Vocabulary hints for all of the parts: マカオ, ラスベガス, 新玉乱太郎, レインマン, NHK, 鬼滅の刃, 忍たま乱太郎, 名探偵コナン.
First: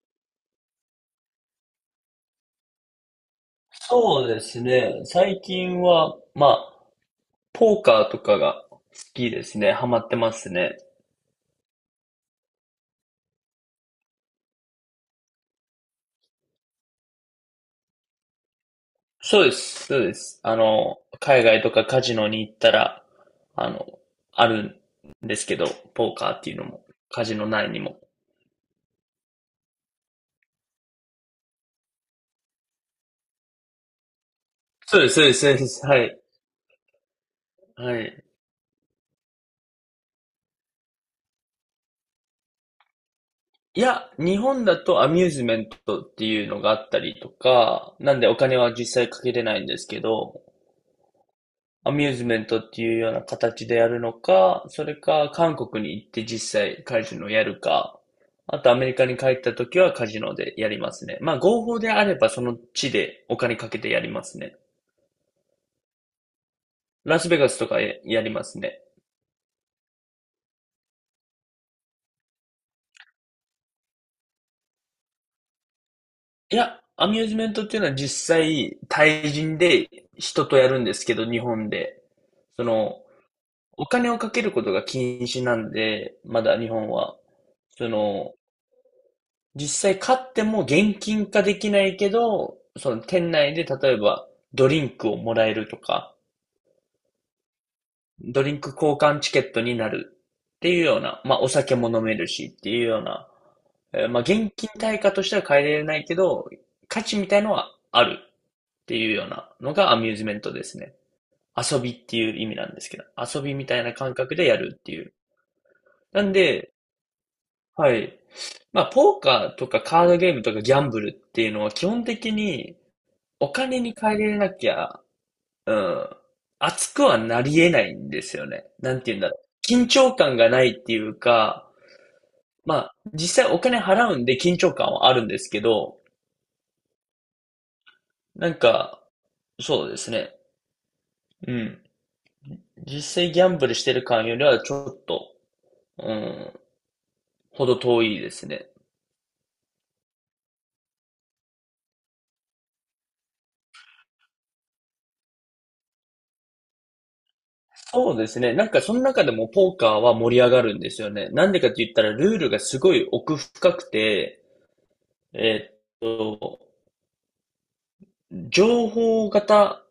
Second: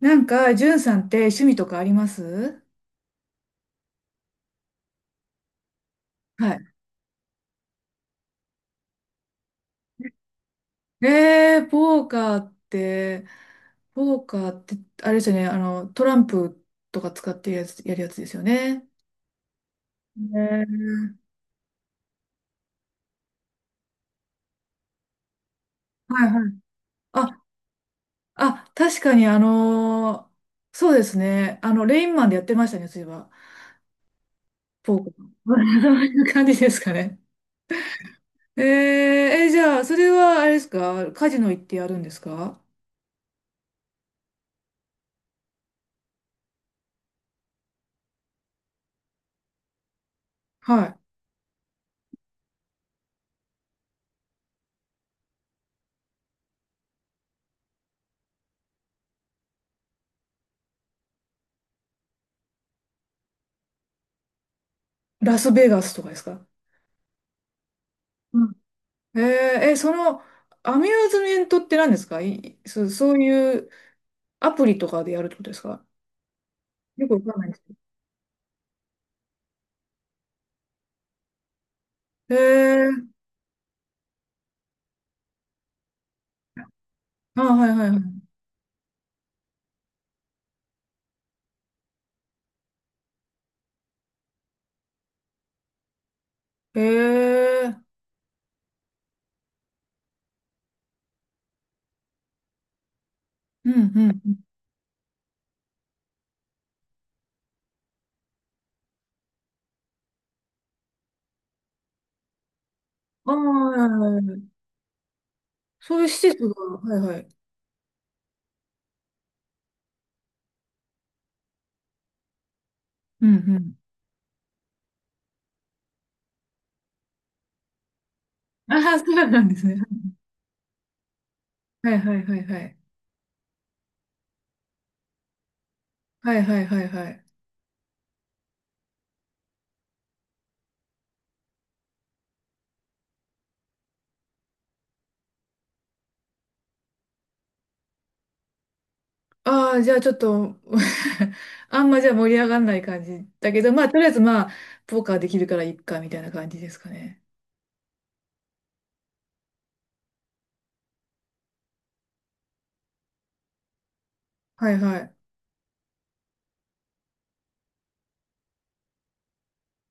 なんか、じゅんさんって趣味とかあります？そうですね。最近は、まはあ、ポーカーとかが好きですね。ハマってますね。い。ポーカーって、あれですよね、トランプとか使ってやつ、やるやつですよね。そうです。そうです。あねの、ー。海外とかカジノに行ったら、あの、あるんですけど、ポーはカいーっはてい。いうのも、カジあ、ノ内にも。あ、確かに、そうですね、あの、レインマンでやってましたね、そういえば、ポそうーでカす、ー。そうです、そうで す。そはうい。いう感じですかね。はい。え、じゃあ、それは、あれですか、カジノ行ってやるんですか？いや、日本だとアミューズメントっていうのがあったりとか、なんでお金は実際かけれないんですけど、はアミューズメントっていうような形でやるのか、それか韓国に行って実際カジノをやるか、あとアメリカに帰った時はカジノでやりますね。まあ合法であればその地でお金かけてやりますね。い。ラスベガスとかですか？ラスベガスとかややりますね。えー、え、その、アミューズメントって何ですか？い、そういうアプリとかでやるってことですか？いや、アよくミわューズかんなメいンですトっけていうのは実際対人で人とやるんですけど、日本で。ど。その、お金をかけることが禁止なんで、まだ日本は。あ、はいはそいはい。の、実際買っても現金化できないけど、その店内で例えばドリンクをもらえるとか、えー、ドリンク交換チケットになるっていうような、まあお酒も飲めるしっていうような、うんうん。まあ現金対価としては変えられないけど、価値みたいのはあるっていうようなのがアミューズメントですね。遊びっていう意味なんですけど、ああ、遊びみはたいいな感はい覚はい。でやるっていう。そういう施なん設が、で、はいはい。はい。まあ、ポーカーとかカードゲームとかギャンブルっていうのは基本的にうんうおん。金に換えれなきゃ、うん、熱くはなり得ないんですよね。あなんあ、そて言ううんだろなんですう。ね。緊張感がないっていうか、はいはいはいはまい。あ、実際お金払うんで緊張感はあるんですけど、はいはいはいはい。なんか、そうですね。うん。実際ギャンブルしてる感よりはちょっと、うん、ほど遠いですね。ああ、じゃあちょっと あんまじゃあ盛り上がんない感じだけど、まあ、とりあえずまあ、ポーカーできるからいっか、みたいな感じですかね。そうですね。なんかその中でもポーカーは盛り上がるんですよね。なんでかって言ったらルールがすごい奥深くて、はいはい。えーっと、情報型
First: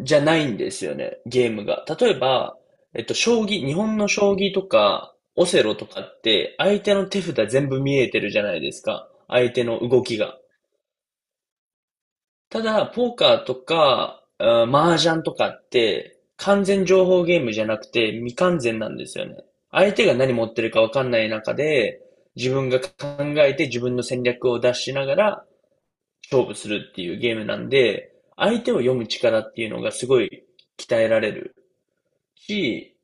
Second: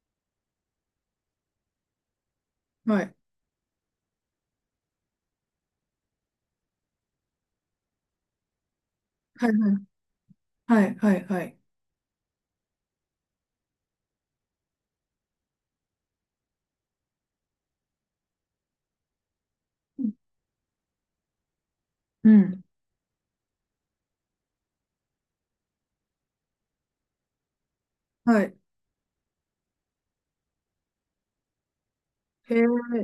じゃないんですよね、ゲームが。例えば、はい。将棋、日本の将棋とか、オセロとかって、相手の手札全部見えてるじゃないですか。は相手いの動きが。はい、はい、はい。ただ、ポーカーとか、あー麻雀とかって、完全情報ゲームじゃなくて、未完全なんですよね。相手が何持ってるかわかんない中で、う自ん。分が考えて自分の戦略を出しながら勝負するっていうゲームなんで、はい。相手を読む力っていうのがすごい鍛えられる。へえ、し、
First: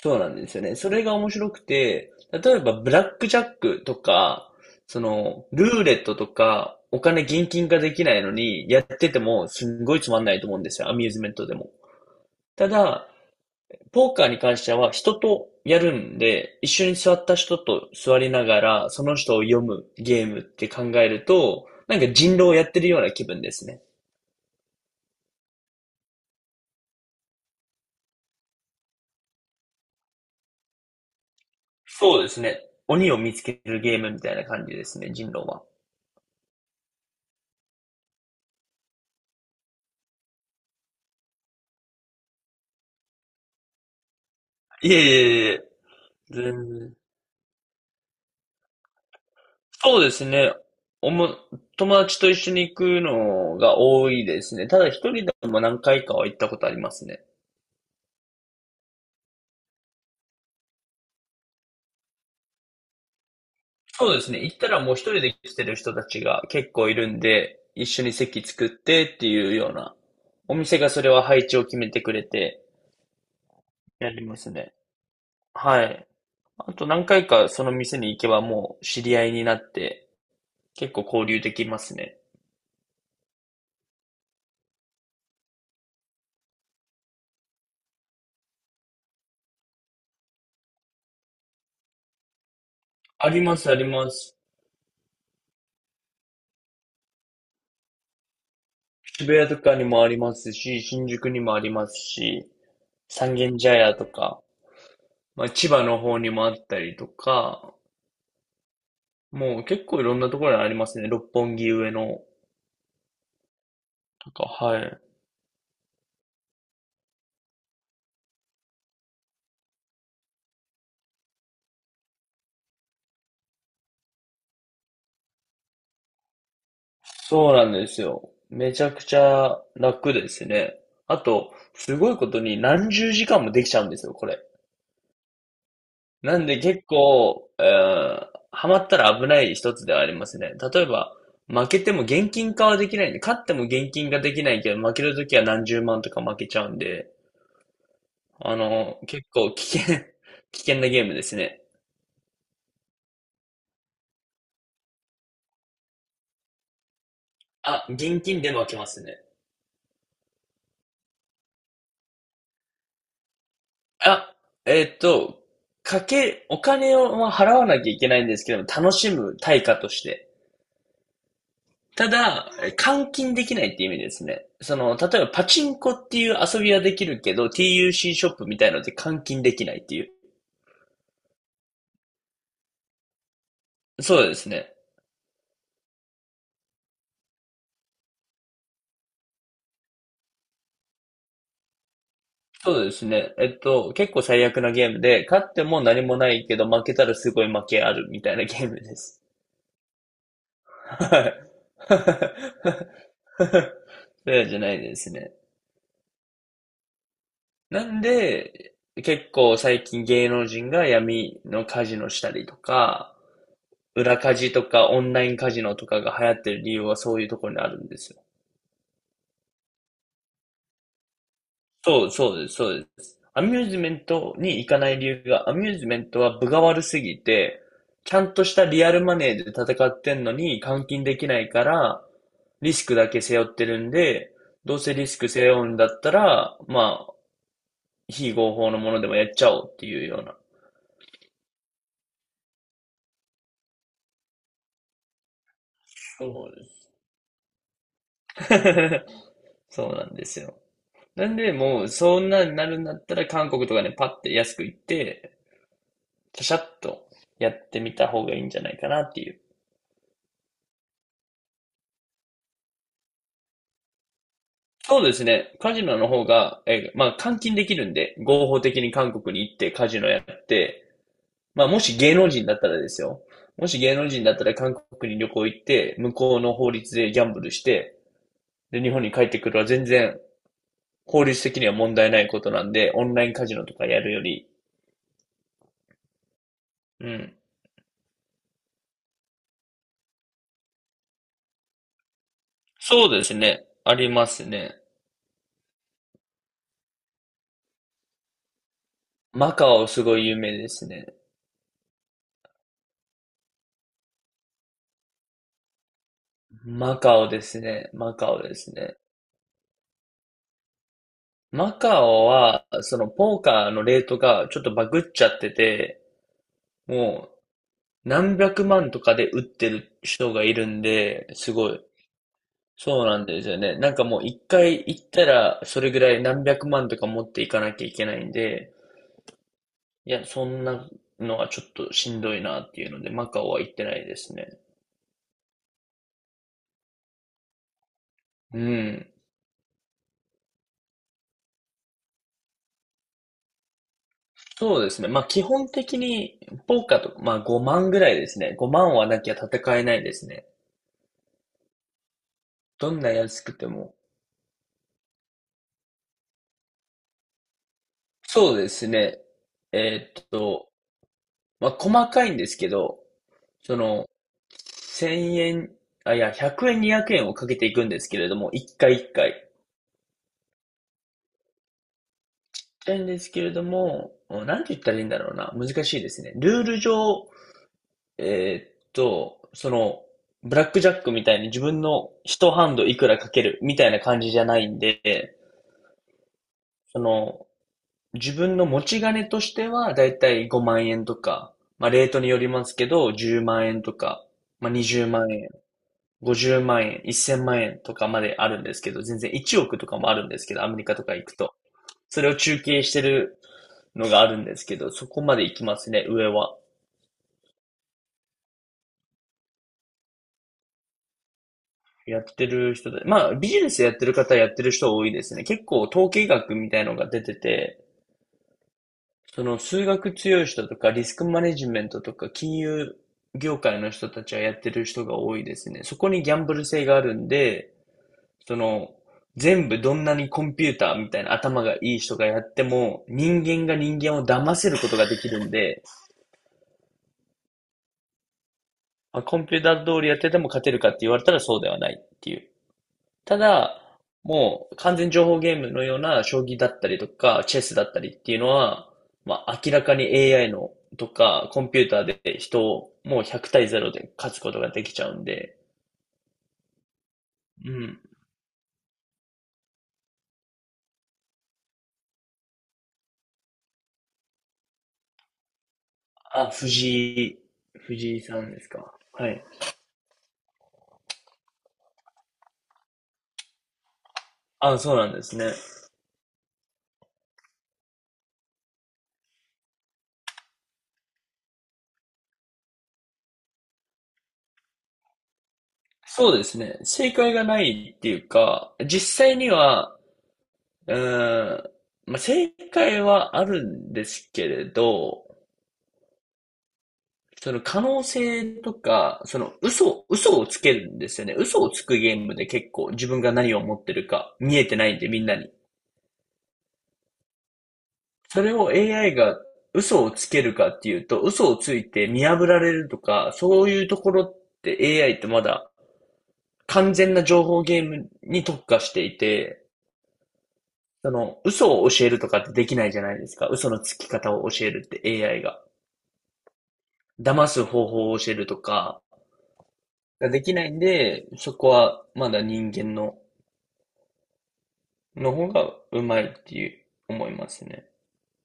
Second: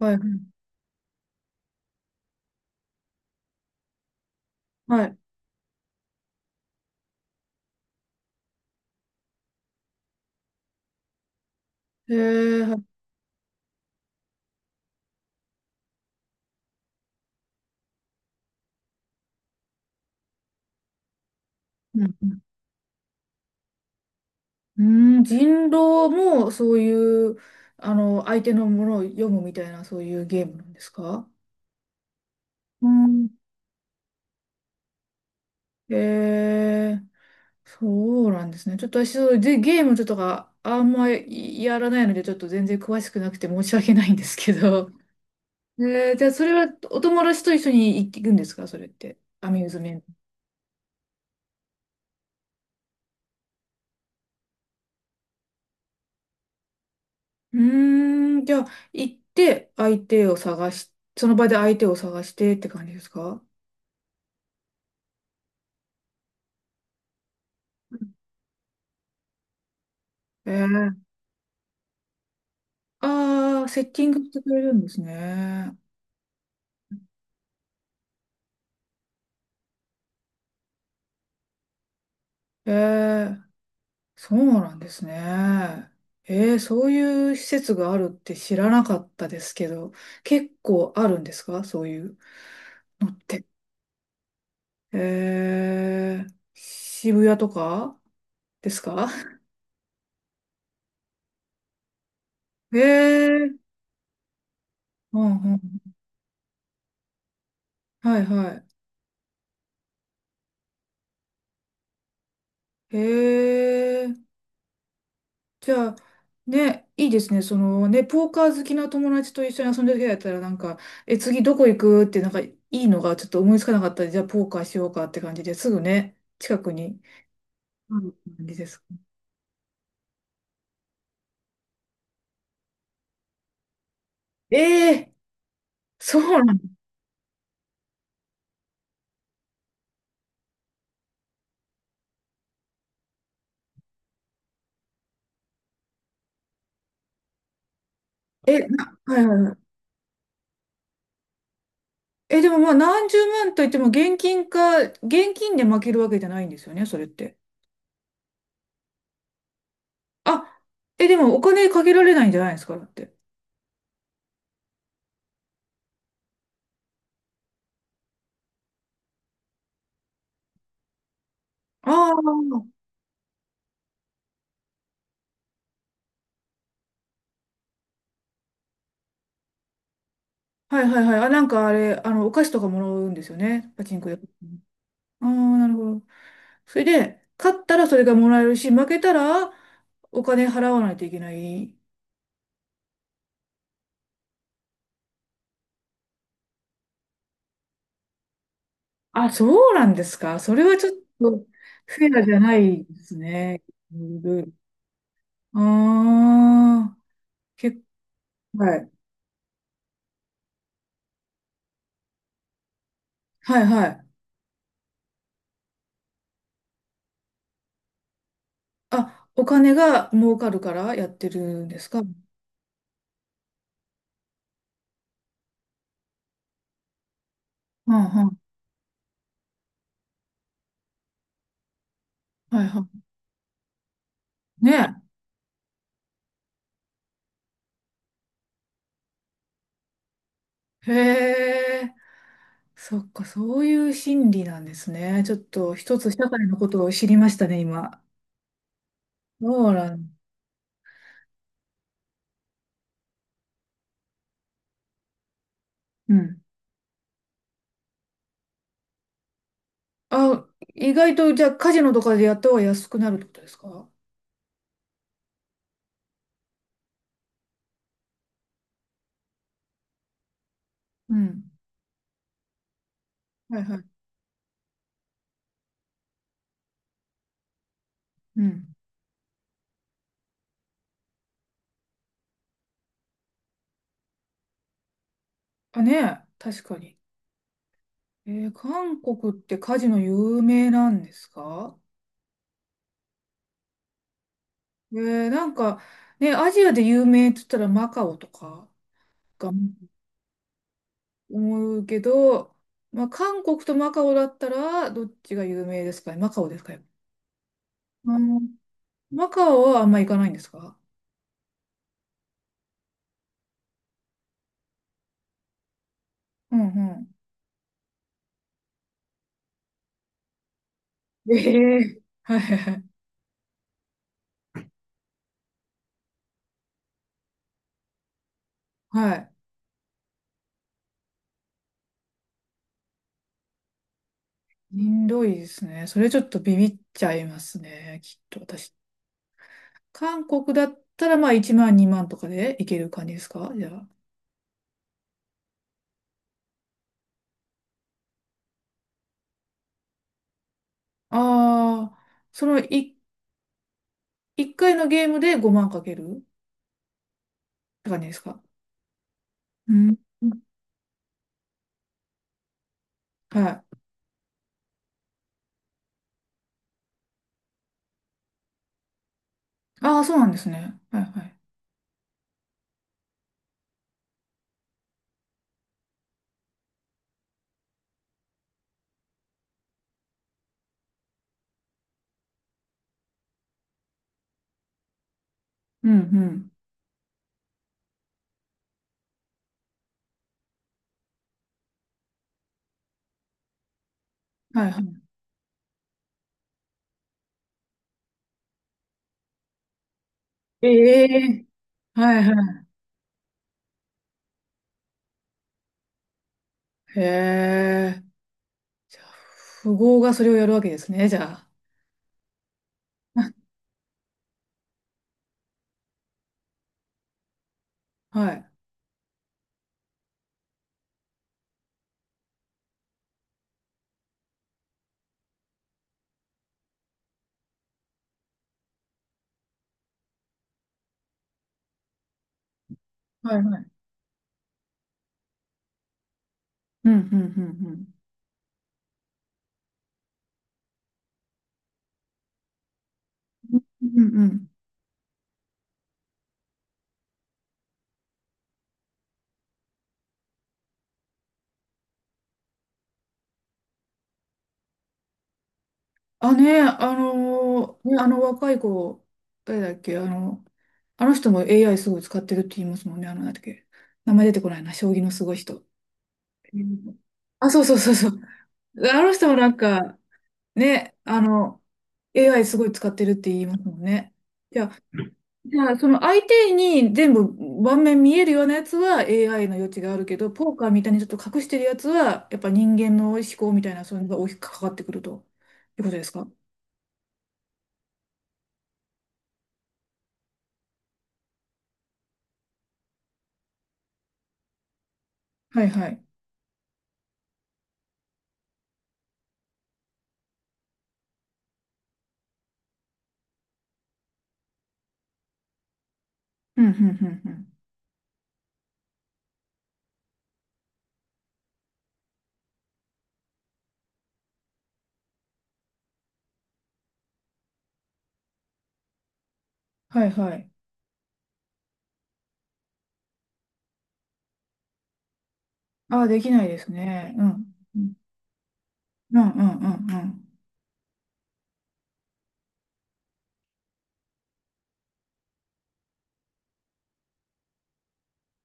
はそい、うなんですよね。それが面白くて、例えばブラックジャックとか、そはい。の、ルーレットとか、お金現金化できないのに、やっててもすんごいつまんないと思うんですよ。アミューズメントでも。へえ、たはい。だ、ポーカーに関しては人とやるんで、一緒に座った人と座りながら、その人を読むゲームって考えると、なんうかん。人う狼をやってるような気分ですね。んうん、人狼もそういう、あの、相手のものを読むみたいな、そういうゲームなんですか？そうですね。う鬼をん。見つけるゲームみたいな感じですね、人狼は。へえ、そうなんですね。ちょっと私、そうで、ゲームとか、あんまりやらないので、ちょっと全然詳しくなくて申し訳ないんですけど。いえいえいえ、じゃあ、それは全然。お友達と一緒に行くんですか？それって。アミューズメそンうでト。すね。おも、友達と一緒に行くのが多いですね。ただ一人でも何回かは行ったことありますね。うーん、じゃあ、行って相手を探し、その場で相手を探してって感じですか？そうですね。行ったらもう一人で来てる人たちが結構いるんで、一緒に席作ってっていうような、おえ店がそえ。れは配置を決めてくれてああー、セッティンやグりしまてくすれるね。んですね。はい。あと何回かその店に行けばもう知り合いになって結構交流できますね。ええ。そうなんですね。ええ。そういう施設があるって知らなかったですけど、結構あるんですか？そういうのっありて。ますあります。ええ。渋谷とかですか？ 渋谷とかにもありますし、新宿にもありますし、三 え軒え。茶屋とか、うんまあ、う千ん。葉の方にもあったりとか、はいはもう結構いろんなところにありますね。六本木上のい。ええ。とか、はい。じゃあ、ね、いいですね。そのね、ポーカー好きな友達と一緒に遊んでる人だったら、なんか、え、次どこ行くって、なんか、いいのがちょっと思いつかなかったら、じゃあ、ポーカーしようかって感じですぐね、近くにそうなんであするよ。感じでめすちか。ゃくちゃ楽ですね。あと、すごいことに何十時間もできちゃうんですよ、これ。ええ。そなうんなんでだ。結構、ハマったら危ない一つではありますね。例えば、負けても現金化はできないんで、勝っても現金化できないけど、負けるときは何十万とか負けちゃうんで、あえ、な、の、はい結はいは構い。危険 危険なゲームですね。え、でもまあ、何十万といっても、現金で負けるわけじゃないんですよね、それって。あ、現金で負けますね。あ、え、でも、お金かけられないんじゃないですか、だって。あ、えっと、お金をまあ払わなきゃいけないんですけども、楽しむ対価として。たあだ、えあ、換金できないって意味ですね。その、例えばパチンコっていう遊びはできるけど、TUC シーショップみたいので換金できないっていう。はいはいはい。あ、なんかあれ、あの、お菓子とかもらうんですよね、パチンコで。そうですね。ああ、なるほど。それで、勝ったらそれがもらえるし、負けたらお金払わないといけない。そうですね。えっと、結構最悪なゲームで、勝っても何もないけど、負けたらすごい負けあるみたいなゲームです。あ、そうなんですか。それはちょっはとい。フェアじゃないですね。そうじゃないですね。ああー、結なん構、で、はい。結構最近芸能人が闇のカジノしたりとか、はいはい。裏カジとかオンラインカジノとかが流行ってる理由はそういうところにあるんですよ。あ、お金が儲かるからやってるんですか。うそう、んそうです、そうです。アミューズメントに行かない理由が、アミューズメントは分が悪すぎて、うちゃんん。としたリアルマネーで戦ってんのに換金できないから、はいリスはクだけ背負ってるんで、い。どうせね。リスク背負うんだったら、まあ、非合法のものでもやっちゃおうっていうようなへえ。そっか、そういう心理なんですね。ちょっと一つ社会そうのでことをす。知りましたね、今。そ うそうななん。んですよ。なんで、もう、そんなになるんだったら、韓国とかね、パッて安く行って、うん。シャシャッとやってみた方がいいんじゃないかなっていう。あ、意外と、じゃあ、カジノとかでやった方が安くなるってことですか？そうですね。カジノの方が、まあ、換金できるんで、合法的に韓国に行ってカジノやって、うん。まあ、もし芸能人だったらですよ。はいもしは芸い。能人だったら韓国に旅行行って、向こうの法律でギャンブルして、うん。で、日本に帰ってくるは全然、法律的には問題ないことなんで、オンラインカジノとかやるより、あ、ねえ、確かに。うん、韓国ってカジノ有名なんですか？そうですね。ありますね。えなんか、ね、アジアで有名って言ったらマカオとかがマカオすごい有名ですね。思うけど、まあ、韓国とマカオだったら、どっちが有名ですかね？マカオですかね？マカオですね。マうカオでん。すね。マカオはあんま行かないんですか？マカオは、そのポーカーのレートがちょっとバグっちゃってて、うん。うもう何百万とかで打ってる人がいるんで、ん。すごえい。え。はいはいはい。そうなんですよね。なんかもう一回行ったら、それぐらい何百万とか持っていかなきゃいけないんで、はい。いや、そんなのはちょっとしんどいなっていうので、マカオは行ってないですね。しんどいですね。それちょっとビビっちゃいますね。きっとう私。ん。韓国だったらまあ1万2万とかでいける感じですか、じゃあ。そうですね。まあ基本的に、ポーカーとか、まあ5万ぐらいですね。5万はなきゃ戦えないですね。ああ、そのど1、んな安くても。一回のゲームで5万かけるって感じですか？そうですね。うん。えーっと、まあ細かいんですけど、はそい。の、1000円、あ、いや、100円、200円をかけていくんですけれども、1回1回。ああ、そうなんですね。はいはい。なんですけれども、なんて言ったらいいんだろうな。難しいですね。ルール上、その、ブラックジャックみたいに自分の一ハンドいくらかけるみたいな感じじゃないんで、うんうん。その、自分の持ち金としてはだいたい5万円とか、まあレートによりますけど、10万円とか、はまいあは20い。万円、50万円、1000万円とかまであるんですけど、全然1億とかもあるんですけど、アメリカとえか行くえ。と。はそいれを中は継してるのがあるんですけど、そこまで行きますね、上は。い。へえ。じゃあ、富豪がそれをやるわけですね。じゃやってる人で、まあ、ビジネスやってる方やってる人多いですね。結構統計学みたいのが出てて、あ。はい。その数学強い人とかリスクマネジメントとか金融業界の人たちはやってる人が多いですね。そこにギャンブル性があるんで、その、全部どんなにコンピューターみたいな頭がいい人がやっても、はい人はい。間が人間を騙せることができるんで、うんうんうんうん。まあ、コンピューター通りやってても勝てるかって言われたらそうではないっていう。たうだ、んうんうん。もう完全情報ゲームのような将棋だったりとか、チェスだったりっていうのは、まあ明らかに AI のとか、コンピューターで人をもう100対0で勝つことができちゃうんで、あ、ね、うん。あの若い子、誰だっけ、あの、あの人も AI すごい使ってるって言いますもんね、あの、なんだっけ。名前出てこないな、将棋のすごい人。あ、うん。藤井、あ、そうそうそうそ藤う。井さんですか。あの人はもい。なんか、ね、あの、AI すごい使ってるって言いますもんね。じゃあ、あ、そうなんですね。その相手に全部盤面見えるようなやつは AI の余地があるけど、ポーカーみたいにちょっと隠してるやつは、やっぱ人間の思考みたいな、そういうのが大きく関わってくるということですか？そうですね。正解がないっていうか、実際には、うーん、まあ、正解はあるんですけれど、はいはい。その可能性とか、その嘘、嘘をつけるんですよね。嘘をつくゲームで結構自分が何を持ってるか見えてないんでみんなに。うん、うん、うん、うん。それを AI が嘘をつけるかっていうと、嘘をついて見破られるとか、そういうところって AI ってまだ完全な情報ゲームに特化していて、はい、はい。その嘘を教えるとかってできないじゃないですか。嘘のつき方を教えるって AI が。ああ、できないですね。う騙ん。すう方ん、法を教えるとか、うん、うん、うん。うんができないんで、そこはまだ人間のの方がうまいっていう思いますね。